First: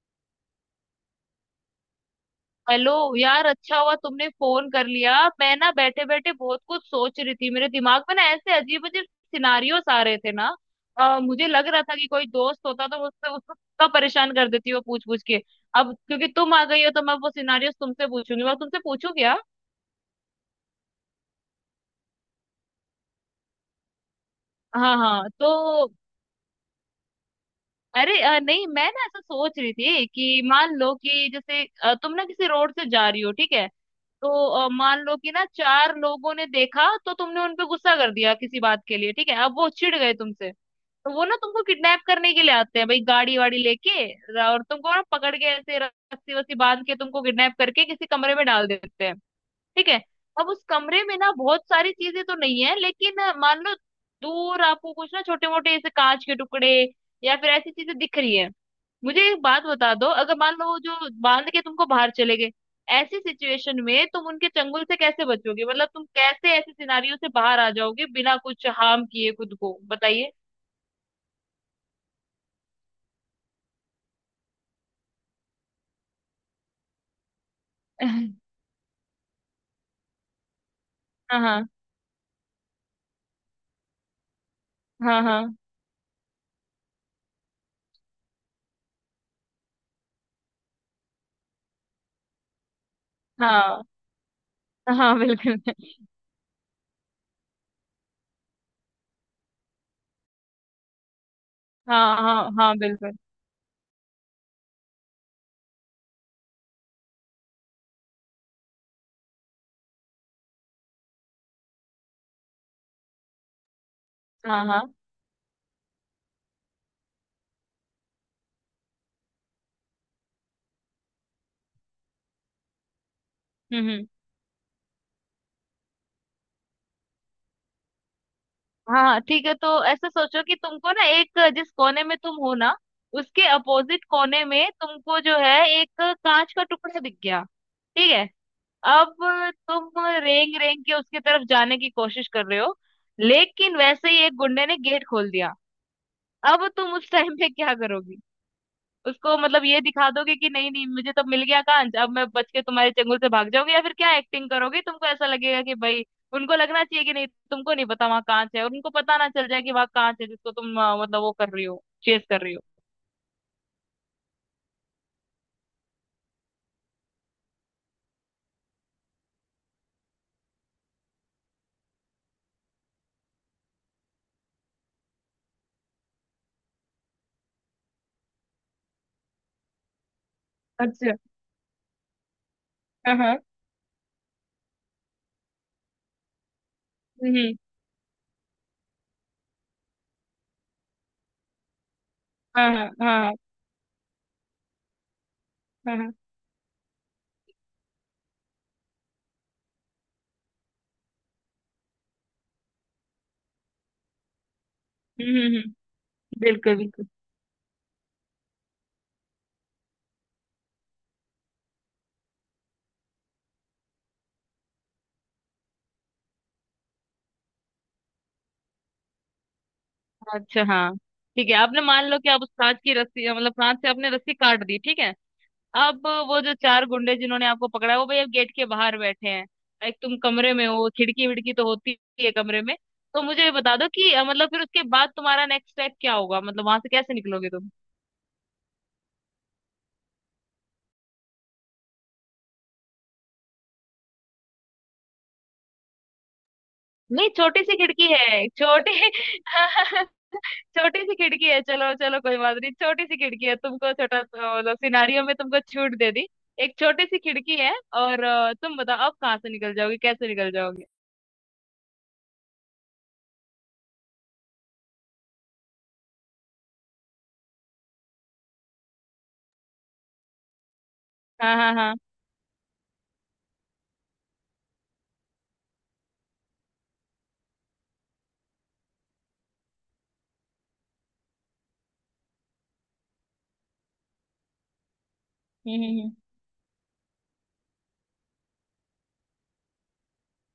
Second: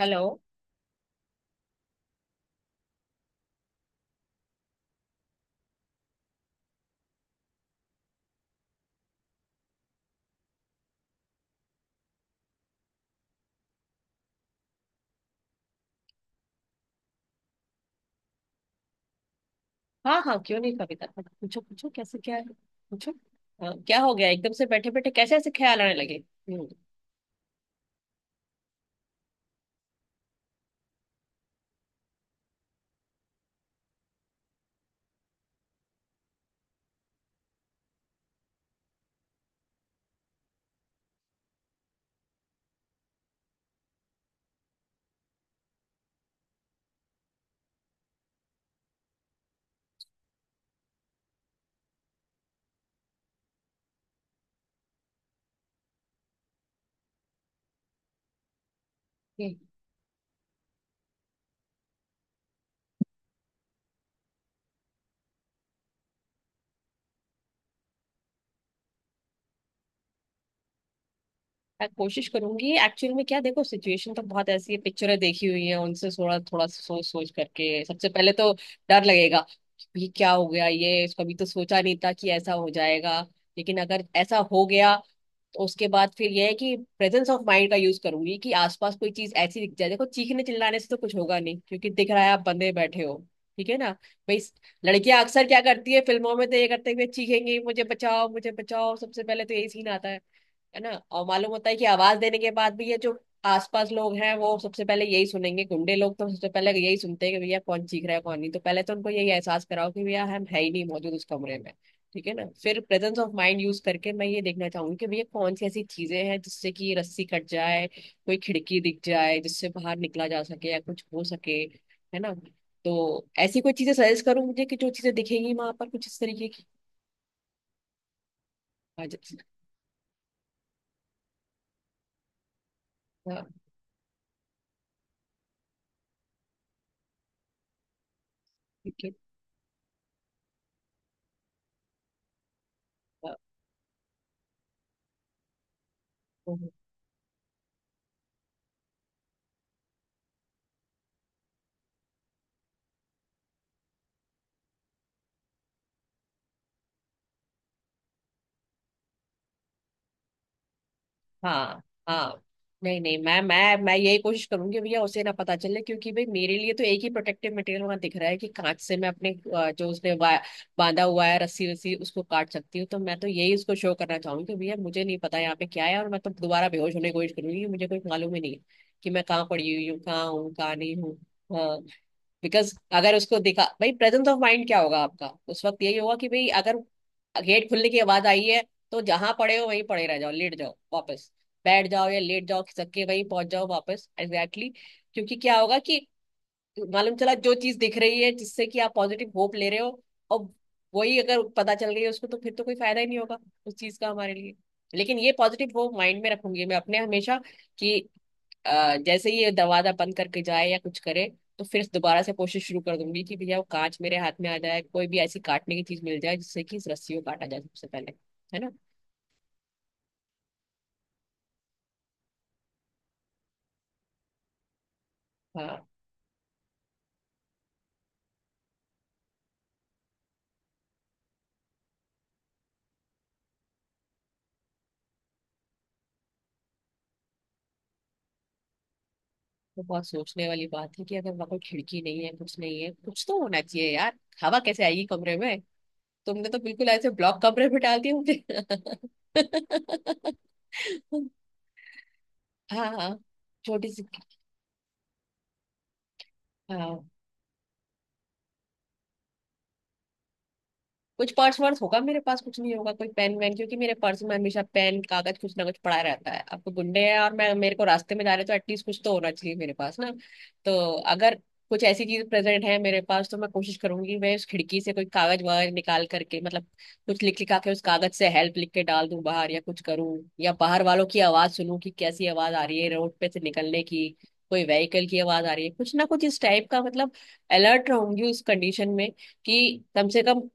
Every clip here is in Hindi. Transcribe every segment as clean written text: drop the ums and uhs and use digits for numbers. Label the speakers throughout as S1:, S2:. S1: हेलो।
S2: हेलो यार, अच्छा हुआ तुमने फोन कर लिया। मैं ना बैठे बैठे बहुत कुछ सोच रही थी। मेरे दिमाग में ना ऐसे अजीब अजीब सिनारियोस आ रहे थे ना। मुझे लग रहा था कि कोई दोस्त होता तो मुझसे उसको कब परेशान कर देती वो पूछ पूछ के। अब क्योंकि तुम आ गई हो तो मैं वो सिनारियोस तुमसे पूछूंगी, मैं तुमसे पूछू क्या?
S1: हाँ हाँ, क्यों नहीं कविता, पूछो पूछो कैसे क्या है, पूछो। हाँ, क्या हो गया एकदम से बैठे
S2: हाँ
S1: बैठे
S2: हाँ,
S1: कैसे ऐसे ख्याल
S2: तो
S1: आने लगे। हम्म।
S2: अरे नहीं, मैं ना ऐसा सोच रही थी कि मान लो कि जैसे तुम ना किसी रोड से जा रही हो, ठीक है? तो मान लो कि ना चार लोगों ने देखा तो तुमने उन पे गुस्सा कर दिया किसी बात के लिए, ठीक है? अब वो चिढ़ गए तुमसे, तो वो ना तुमको किडनैप करने के लिए आते हैं भाई, गाड़ी वाड़ी लेके, और तुमको ना पकड़ के ऐसे रस्सी वस्सी बांध के तुमको किडनैप करके किसी कमरे में डाल देते हैं, ठीक है? अब उस कमरे में ना बहुत सारी चीजें तो नहीं है, लेकिन मान लो दूर आपको कुछ ना छोटे मोटे ऐसे कांच के टुकड़े या फिर ऐसी चीजें दिख रही है। मुझे एक
S1: ये,
S2: बात बता दो, अगर मान लो वो जो बांध के तुमको बाहर चले गए, ऐसी सिचुएशन में तुम उनके चंगुल से कैसे बचोगे? मतलब तुम कैसे ऐसे सिनारियों से बाहर आ जाओगे बिना कुछ हार्म किए खुद को, बताइए।
S1: मैं कोशिश करूंगी एक्चुअल में क्या, देखो सिचुएशन तो बहुत ऐसी है, पिक्चरें देखी हुई है उनसे थोड़ा थोड़ा सोच सोच करके सबसे पहले तो डर लगेगा। ये क्या हो गया, ये कभी
S2: हाँ
S1: तो
S2: हाँ
S1: सोचा नहीं था कि ऐसा हो जाएगा, लेकिन अगर ऐसा हो गया
S2: हाँ।
S1: तो उसके बाद फिर यह है कि प्रेजेंस ऑफ माइंड का यूज करूंगी कि आसपास कोई चीज ऐसी दिख जाए। देखो चीखने चिल्लाने से तो कुछ होगा नहीं क्योंकि दिख रहा है आप बंदे बैठे हो। ठीक है
S2: हाँ
S1: ना भाई।
S2: हाँ, हाँ
S1: लड़कियां अक्सर क्या
S2: बिल्कुल।
S1: करती है फिल्मों में, तो ये करते हुए चीखेंगी, मुझे बचाओ मुझे बचाओ, सबसे पहले तो यही सीन आता है। है ना, और मालूम होता है कि
S2: हाँ
S1: आवाज देने के
S2: हाँ
S1: बाद
S2: हाँ,
S1: भी ये
S2: बिल्कुल।
S1: जो आसपास लोग हैं वो सबसे पहले यही सुनेंगे। गुंडे लोग तो सबसे पहले यही सुनते हैं कि भैया कौन चीख रहा है कौन नहीं, तो पहले तो उनको यही एहसास कराओ कि भैया हम है ही नहीं मौजूद उस कमरे में। ठीक है ना। फिर प्रेजेंस ऑफ माइंड यूज करके मैं ये
S2: हाँ
S1: देखना
S2: हाँ।
S1: चाहूंगी कि भैया कौन सी ऐसी चीजें हैं जिससे कि ये रस्सी कट जाए, कोई खिड़की दिख जाए जिससे बाहर निकला जा सके या कुछ हो सके। है ना। तो ऐसी कोई चीजें
S2: हम्म।
S1: सजेस्ट करूँ मुझे, कि जो चीजें दिखेंगी वहां पर कुछ इस तरीके की। हाँ,
S2: हाँ ठीक है, तो ऐसा सोचो कि तुमको ना एक जिस कोने में तुम हो ना, उसके
S1: हाँ,
S2: अपोजिट कोने में तुमको जो है एक कांच का टुकड़ा दिख गया, ठीक है?
S1: ठीक है।
S2: अब तुम रेंग रेंग के उसकी तरफ जाने की कोशिश कर रहे हो, लेकिन वैसे ही एक गुंडे ने गेट खोल दिया।
S1: हाँ,
S2: अब तुम उस टाइम पे क्या करोगी? उसको मतलब ये दिखा दोगे कि नहीं नहीं, मुझे तो मिल गया कांच, अब मैं बच के तुम्हारे चंगुल से भाग जाऊंगी, या फिर क्या एक्टिंग करोगे तुमको ऐसा लगेगा कि भाई उनको लगना चाहिए कि नहीं, तुमको नहीं पता वहाँ कांच है, और उनको पता ना चल जाए कि वहाँ कांच है जिसको तुम मतलब वो कर रही
S1: हाँ
S2: हो, चेस कर
S1: हाँ।
S2: रही हो।
S1: नहीं नहीं, मैं यही कोशिश करूंगी भैया उसे ना पता चले, क्योंकि भाई मेरे लिए तो एक ही प्रोटेक्टिव मटेरियल वहां दिख रहा है कि कांच से मैं अपने अ, जो उसने वा- बांधा हुआ है रस्सी वस्सी उसको काट सकती हूँ। तो मैं तो यही उसको शो करना चाहूंगी कि भैया मुझे नहीं पता यहाँ पे क्या है, और मैं तो दोबारा बेहोश होने की कोशिश करूंगी, मुझे कोई मालूम ही नहीं है कि मैं कहाँ पड़ी हुई हूँ, कहाँ हूँ, कहाँ नहीं
S2: अच्छा।
S1: हूँ। हाँ। बिकॉज अगर
S2: हाँ हाँ।
S1: उसको दिखा, भाई प्रेजेंस ऑफ माइंड क्या होगा आपका उस वक्त, यही होगा कि भाई अगर
S2: हम्म।
S1: गेट खुलने की आवाज आई है तो जहां पड़े हो वहीं पड़े रह जाओ, लेट जाओ वापस, बैठ जाओ या लेट जाओ,
S2: हाँ
S1: खिसक
S2: हाँ
S1: के वहीं
S2: हाँ
S1: पहुंच जाओ वापस, एग्जैक्टली क्योंकि क्या होगा
S2: हाँ
S1: कि
S2: हाँ,
S1: मालूम चला जो चीज दिख रही है जिससे कि आप पॉजिटिव होप ले रहे हो, और वही अगर पता चल गई है उसको तो फिर तो कोई फायदा ही नहीं होगा उस चीज का हमारे लिए। लेकिन ये
S2: हम्म।
S1: पॉजिटिव होप
S2: हम्म।
S1: माइंड में रखूंगी मैं
S2: बिल्कुल
S1: अपने
S2: बिल्कुल।
S1: हमेशा, कि जैसे ही ये दरवाजा बंद करके जाए या कुछ करे, तो फिर दोबारा से कोशिश शुरू कर दूंगी कि भैया वो कांच मेरे हाथ में आ जाए, कोई भी ऐसी काटने की चीज मिल जाए जिससे कि इस रस्सी को काटा जाए सबसे पहले। है ना।
S2: अच्छा हाँ, ठीक है। आपने मान लो कि आप उस कांच की रस्सी मतलब कांच से आपने रस्सी काट दी, ठीक है?
S1: हाँ,
S2: अब वो जो चार गुंडे जिन्होंने आपको पकड़ा है वो भाई अब गेट के बाहर बैठे हैं। एक तुम कमरे में हो, खिड़की विड़की तो होती ही है कमरे में। तो मुझे ये बता दो कि मतलब फिर उसके बाद तुम्हारा नेक्स्ट स्टेप क्या होगा? मतलब वहां से कैसे निकलोगे तुम?
S1: तो बहुत सोचने वाली बात है कि अगर वहां कोई खिड़की नहीं है, कुछ नहीं है, कुछ तो होना चाहिए यार। हवा कैसे आएगी कमरे में, तुमने तो बिल्कुल ऐसे
S2: नहीं,
S1: ब्लॉक
S2: छोटी
S1: कमरे
S2: सी
S1: में डाल
S2: खिड़की
S1: दिया
S2: है, छोटी।
S1: मुझे।
S2: छोटी सी खिड़की है, चलो चलो, कोई बात नहीं,
S1: हाँ
S2: छोटी
S1: हाँ,
S2: सी खिड़की है,
S1: छोटी
S2: तुमको
S1: सी।
S2: छोटा मतलब सिनारियो में तुमको छूट दे दी। एक छोटी
S1: हाँ,
S2: सी खिड़की है, और तुम बताओ अब कहाँ से निकल जाओगे, कैसे निकल जाओगे?
S1: कुछ पर्स वर्स होगा मेरे पास, कुछ नहीं होगा कोई पेन वेन, क्योंकि मेरे पर्स में हमेशा पेन कागज कुछ ना कुछ पड़ा रहता है। अब तो गुंडे हैं और मैं, मेरे को रास्ते में जा रहे तो एटलीस्ट कुछ तो होना चाहिए मेरे पास ना। तो अगर
S2: हाँ हाँ
S1: कुछ
S2: हाँ।
S1: ऐसी चीज प्रेजेंट है मेरे पास तो मैं कोशिश करूंगी, मैं उस खिड़की से कोई कागज वागज निकाल करके, मतलब कुछ लिख लिखा के उस कागज से हेल्प लिख के डाल दूं बाहर, या कुछ करूं, या बाहर वालों की आवाज सुनूं कि कैसी आवाज आ रही है रोड पे से निकलने की, कोई व्हीकल की आवाज आ रही है, कुछ ना
S2: हम्म।
S1: कुछ इस टाइप का। मतलब अलर्ट रहूंगी उस कंडीशन में कि कम से कम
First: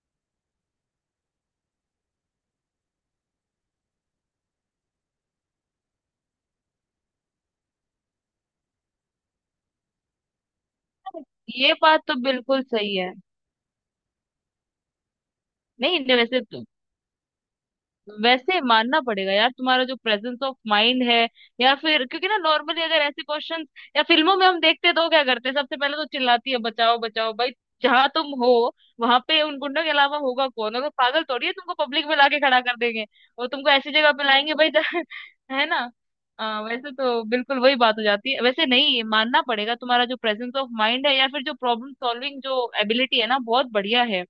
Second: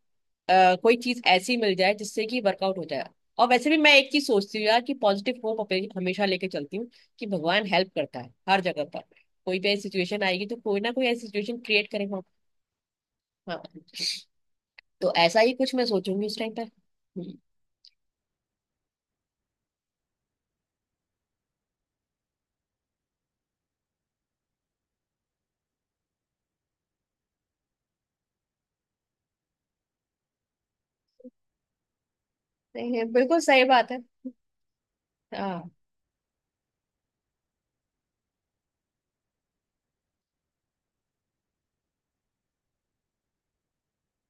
S1: कोई चीज ऐसी मिल जाए जिससे कि वर्कआउट हो जाए। और वैसे भी मैं एक चीज सोचती हूँ यार, कि पॉजिटिव होप हमेशा लेके चलती हूँ कि भगवान हेल्प करता है हर जगह पर, कोई भी ऐसी सिचुएशन आएगी तो कोई ना कोई
S2: हम्म।
S1: ऐसी सिचुएशन
S2: ये
S1: क्रिएट
S2: बात तो
S1: करेगा।
S2: बिल्कुल सही है।
S1: हाँ, तो ऐसा ही कुछ मैं
S2: नहीं नहीं,
S1: सोचूंगी उस
S2: वैसे
S1: टाइम पर।
S2: तो वैसे मानना पड़ेगा यार, तुम्हारा जो प्रेजेंस ऑफ माइंड है, या फिर क्योंकि ना नॉर्मली अगर ऐसे क्वेश्चंस या फिल्मों में हम देखते हैं तो वो क्या करते हैं, सबसे पहले तो चिल्लाती है, बचाओ बचाओ। भाई जहां तुम हो वहां पे उन गुंडों के अलावा होगा कौन? अगर पागल थोड़ी है तुमको पब्लिक में लाके खड़ा कर देंगे,
S1: नहीं, बिल्कुल
S2: वो
S1: सही
S2: तुमको
S1: बात
S2: ऐसी
S1: है।
S2: जगह पे लाएंगे भाई जहाँ- है
S1: हाँ,
S2: ना। वैसे तो बिल्कुल वही बात हो जाती है वैसे। नहीं, मानना पड़ेगा तुम्हारा जो प्रेजेंस ऑफ माइंड है या फिर जो प्रॉब्लम सॉल्विंग जो एबिलिटी है ना, बहुत बढ़िया है।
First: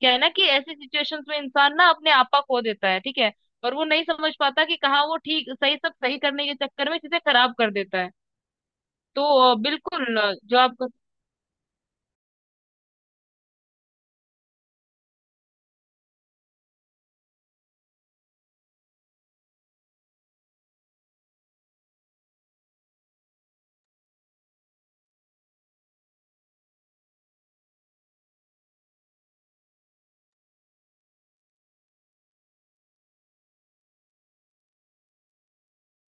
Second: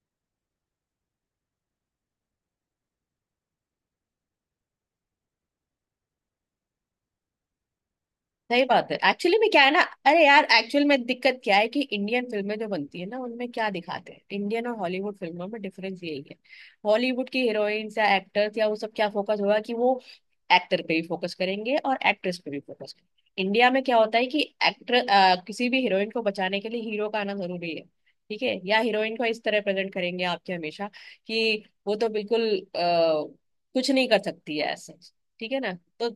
S2: क्या है ना कि ऐसी सिचुएशंस में इंसान ना अपने आपा खो देता है, ठीक है, और वो नहीं समझ पाता कि कहाँ वो ठीक, सही सब सही करने के चक्कर में चीजें खराब कर देता है।
S1: सही बात है
S2: तो
S1: एक्चुअली में, क्या है ना,
S2: बिल्कुल
S1: अरे यार
S2: जो
S1: एक्चुअल
S2: आप-
S1: में दिक्कत क्या है कि इंडियन फिल्में जो बनती है ना उनमें क्या दिखाते हैं, इंडियन और हॉलीवुड फिल्मों में डिफरेंस यही है। हॉलीवुड की हीरोइंस या एक्टर्स या वो सब, क्या फोकस होगा कि वो एक्टर पे भी फोकस करेंगे और एक्ट्रेस पे भी फोकस करेंगे। इंडिया में क्या होता है कि एक्टर, किसी भी हीरोइन को बचाने के लिए हीरो का आना जरूरी है। ठीक है, या हीरोइन को इस तरह प्रेजेंट करेंगे आपके हमेशा कि वो तो बिल्कुल अ, कुछ नहीं कर सकती है, ऐसा। ठीक है ना। तो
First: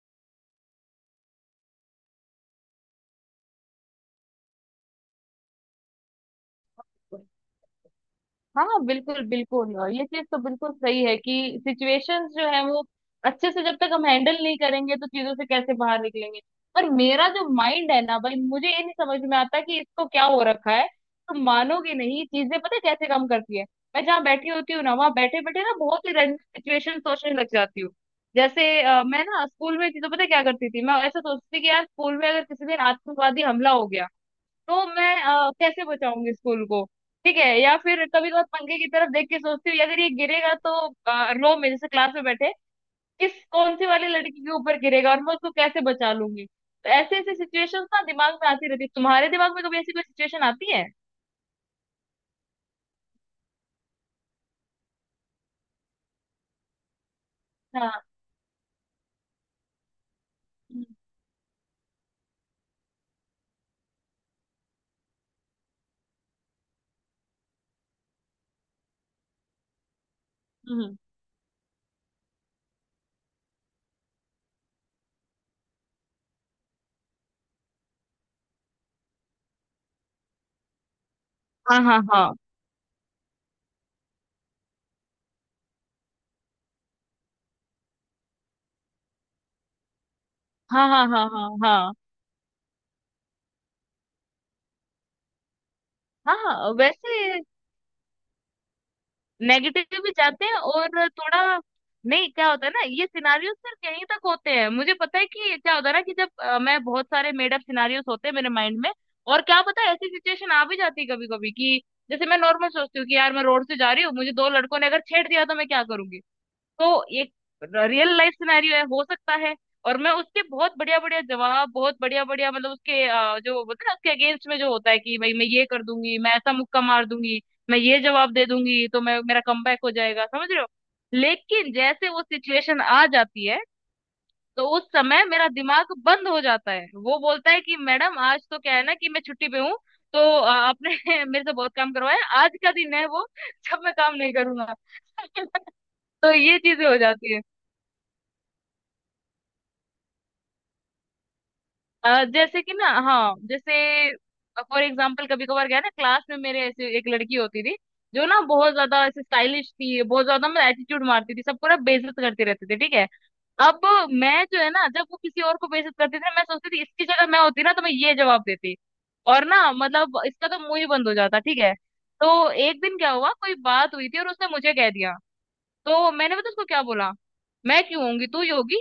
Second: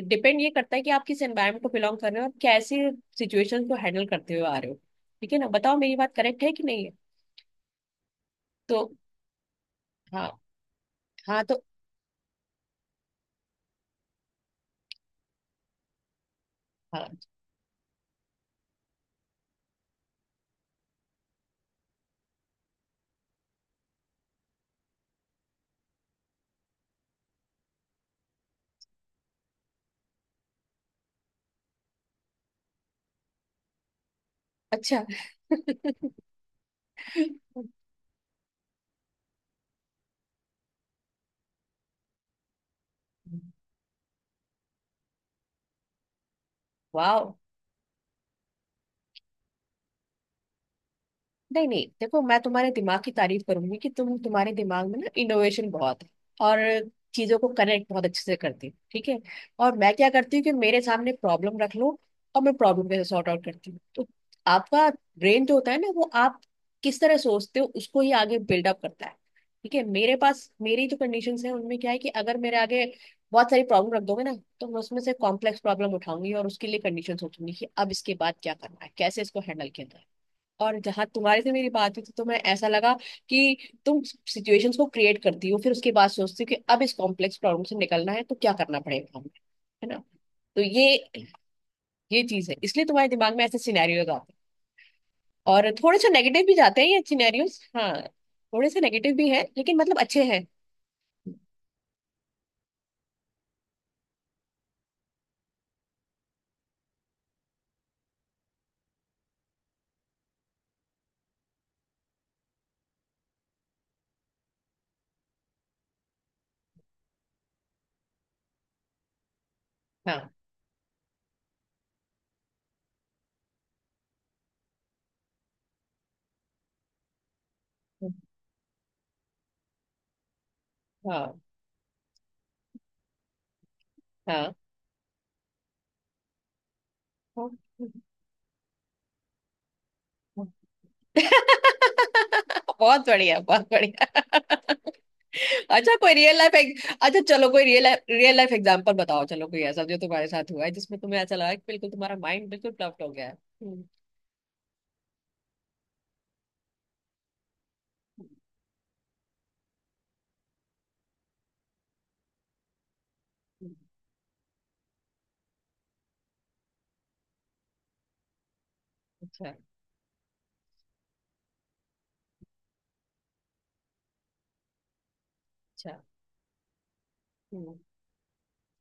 S1: डिपेंड ये करता है कि आप किस एनवायरमेंट को बिलोंग कर रहे हो, और कैसे सिचुएशन को हैंडल करते हुए आ रहे हो। ठीक है ना, बताओ मेरी बात करेक्ट है कि नहीं है।
S2: हाँ
S1: तो
S2: हाँ, बिल्कुल बिल्कुल। ये चीज
S1: हाँ
S2: तो बिल्कुल सही है
S1: हाँ, तो
S2: कि सिचुएशंस जो है वो अच्छे से जब तक हम हैंडल नहीं करेंगे तो चीजों से कैसे बाहर निकलेंगे। पर
S1: हाँ।
S2: मेरा जो माइंड है ना भाई, मुझे ये नहीं समझ में आता कि इसको क्या हो रखा है। तुम मानोगे नहीं, चीजें पता है कैसे काम करती है। मैं जहाँ बैठी होती हूँ ना, वहां बैठे बैठे ना बहुत ही रैंडम सिचुएशन सोचने लग जाती हूँ। जैसे मैं ना स्कूल में चीजों पता है क्या करती थी, मैं ऐसा सोचती थी कि यार स्कूल में अगर किसी दिन आतंकवादी हमला हो गया तो
S1: अच्छा।
S2: मैं कैसे बचाऊंगी स्कूल को, ठीक है? या फिर कभी कभार पंखे की तरफ देख के सोचती हूँ अगर ये गिरेगा तो रो में जैसे क्लास में बैठे किस, कौन सी वाली लड़की के ऊपर गिरेगा और मैं उसको कैसे बचा लूंगी। तो ऐसे
S1: वाह।
S2: ऐसे सिचुएशंस ना दिमाग में आती रहती है। तुम्हारे दिमाग में कभी ऐसी कोई सिचुएशन आती है?
S1: नहीं नहीं देखो, मैं तुम्हारे दिमाग की तारीफ करूंगी कि तुम, तुम्हारे दिमाग में ना इनोवेशन बहुत है, और चीजों को कनेक्ट
S2: हाँ।
S1: बहुत अच्छे से करती हो। ठीक है, और मैं क्या करती हूँ कि मेरे
S2: हम्म।
S1: सामने प्रॉब्लम रख लो, और मैं प्रॉब्लम कैसे सॉर्ट आउट करती हूँ, तो आपका ब्रेन जो होता है ना वो आप किस तरह सोचते हो उसको ही आगे बिल्डअप करता है। ठीक है, मेरे पास मेरी जो
S2: हम्म।
S1: कंडीशन है उनमें क्या है कि अगर मेरे आगे बहुत सारी प्रॉब्लम रख दोगे ना, तो मैं उसमें से कॉम्प्लेक्स प्रॉब्लम उठाऊंगी और उसके लिए कंडीशन सोचूंगी कि अब इसके बाद क्या करना है, कैसे इसको हैंडल किया जाए। और जहां तुम्हारे से मेरी
S2: हाँ
S1: बात
S2: हाँ
S1: हुई थी तो
S2: हाँ
S1: मैं, ऐसा लगा कि तुम सिचुएशंस को क्रिएट करती हो, फिर उसके बाद सोचती हो कि अब इस कॉम्प्लेक्स प्रॉब्लम से निकलना है तो क्या करना पड़ेगा हमें। है ना। तो
S2: हाँ
S1: ये
S2: हाँ, हाँ हाँ हाँ
S1: ये चीज है, इसलिए तुम्हारे दिमाग में ऐसे सिनेरियोज आते हैं, और थोड़े से
S2: हाँ
S1: नेगेटिव भी
S2: हाँ,
S1: जाते हैं ये
S2: वैसे
S1: सिनेरियोज, हाँ। थोड़े से नेगेटिव भी हैं लेकिन मतलब
S2: नेगेटिव भी
S1: अच्छे
S2: जाते
S1: हैं।
S2: हैं और थोड़ा, नहीं क्या होता है ना, ये सिनारियोस सिर्फ यहीं तक होते हैं। मुझे पता है कि क्या होता है ना कि जब मैं, बहुत सारे मेड अप सिनारियोस होते हैं मेरे माइंड में, और क्या पता ऐसी सिचुएशन आ भी जाती है कभी कभी कि जैसे मैं नॉर्मल सोचती हूँ कि यार मैं रोड से जा रही हूँ मुझे दो लड़कों ने अगर छेड़ दिया तो मैं क्या करूंगी, तो ये रियल लाइफ सिनेरियो है, हो सकता है। और मैं
S1: हाँ
S2: उसके बहुत बढ़िया बढ़िया जवाब, बहुत बढ़िया बढ़िया मतलब उसके जो होता है ना, उसके अगेंस्ट में जो होता है कि भाई मैं ये कर दूंगी, मैं ऐसा मुक्का मार दूंगी, मैं ये जवाब दे दूंगी, तो मैं मेरा कमबैक हो जाएगा, समझ रहे हो?
S1: हाँ
S2: लेकिन जैसे वो सिचुएशन आ जाती है,
S1: हाँ
S2: तो उस समय मेरा दिमाग बंद हो जाता है, वो
S1: हाँ।
S2: बोलता है कि मैडम आज तो क्या है ना कि मैं छुट्टी पे हूँ, तो आपने मेरे से बहुत काम करवाया, आज का दिन
S1: बहुत
S2: है वो
S1: बढ़िया, बहुत
S2: जब मैं
S1: बढ़िया।
S2: काम नहीं करूंगा।
S1: अच्छा कोई
S2: तो
S1: रियल लाइफ,
S2: ये चीजें हो
S1: अच्छा
S2: जाती है।
S1: चलो कोई रियल रियल लाइफ एग्जांपल बताओ, चलो कोई ऐसा जो तुम्हारे साथ हुआ है जिसमें तुम्हें ऐसा लगा कि बिल्कुल तुम्हारा माइंड
S2: जैसे
S1: बिल्कुल
S2: कि ना,
S1: प्लफ्ट हो गया है।
S2: हाँ जैसे फॉर एग्जाम्पल कभी कभार क्या है ना, क्लास में मेरे ऐसे एक लड़की होती थी जो
S1: हम्म,
S2: ना बहुत ज्यादा ऐसे स्टाइलिश थी, बहुत ज्यादा मैं एटीट्यूड मारती थी, सबको ना बेइज्जत करती रहती थी, ठीक है?
S1: हम्म,
S2: अब मैं जो है ना, जब वो किसी और को बेइज्जत करती थी ना, मैं सोचती थी इसकी जगह मैं होती ना तो मैं ये जवाब देती और
S1: अच्छा।
S2: ना मतलब इसका तो मुंह ही बंद हो जाता, ठीक है? तो एक दिन क्या हुआ, कोई बात हुई थी और उसने मुझे कह दिया,
S1: अच्छा।
S2: तो मैंने पता उसको क्या बोला,
S1: हम्म,
S2: मैं क्यों होंगी तू ही होगी,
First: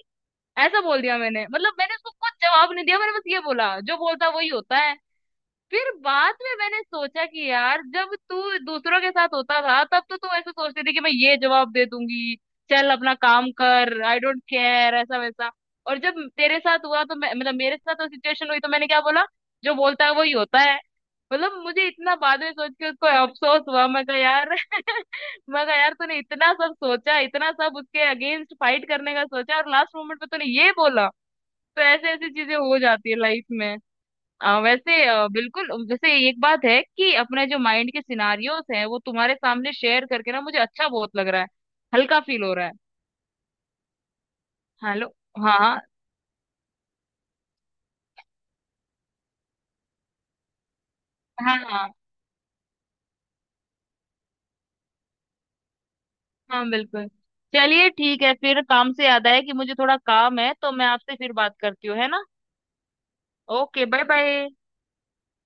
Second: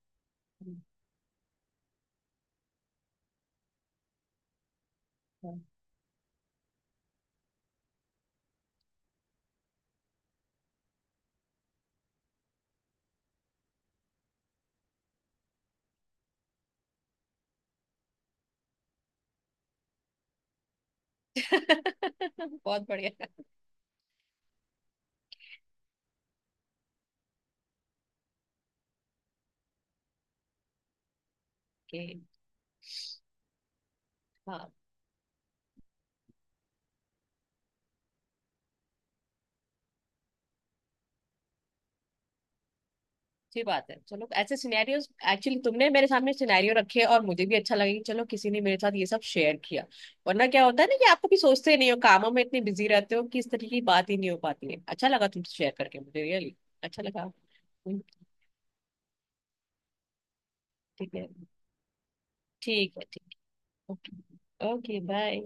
S1: हम्म,
S2: ऐसा बोल दिया मैंने। मतलब मैंने उसको कुछ जवाब नहीं दिया, मैंने बस ये बोला जो बोलता वही होता है।
S1: हाँ।
S2: फिर बाद में मैंने सोचा कि यार जब तू दूसरों के साथ होता था तब तो तू ऐसे सोचती थी कि मैं ये जवाब दे दूंगी, चल अपना काम कर, आई डोंट केयर, ऐसा वैसा, और जब तेरे साथ हुआ तो मैं मतलब मेरे साथ वो सिचुएशन हुई तो मैंने क्या बोला, जो बोलता है वही होता है। मतलब मुझे इतना बाद में सोच
S1: बहुत
S2: के उसको
S1: बढ़िया।
S2: अफसोस हुआ, मैं कहा यार, मैं कहा यार तूने इतना सब सोचा, इतना सब उसके अगेंस्ट फाइट करने का सोचा और लास्ट मोमेंट पे तूने ये बोला। तो
S1: ओके।
S2: ऐसे ऐसी चीजें हो जाती है लाइफ में। वैसे बिल्कुल, वैसे एक बात है कि अपने जो माइंड के सिनारियोस हैं वो तुम्हारे सामने शेयर करके ना मुझे अच्छा बहुत लग रहा है, हल्का फील हो रहा है।
S1: अच्छी बात है। चलो ऐसे सिनेरियोस,
S2: हेलो।
S1: एक्चुअली
S2: हाँ।
S1: तुमने मेरे सामने सिनेरियो रखे और मुझे भी अच्छा लगा कि चलो किसी ने मेरे साथ ये सब शेयर किया। वरना क्या होता है ना कि आप कभी
S2: हाँ
S1: सोचते
S2: हाँ
S1: ही
S2: हाँ।
S1: नहीं हो, कामों में इतने बिजी रहते हो कि इस तरीके की बात ही नहीं हो पाती है। अच्छा लगा तुमसे शेयर करके मुझे, रियली
S2: हाँ,
S1: अच्छा
S2: बिल्कुल।
S1: लगा।
S2: चलिए ठीक है, फिर काम से याद आया कि मुझे थोड़ा काम है, तो मैं
S1: ठीक
S2: आपसे
S1: है।
S2: फिर बात करती हूँ, है ना?
S1: ठीक है ठीक
S2: ओके,
S1: है।
S2: Bye bye.
S1: Okay okay bye.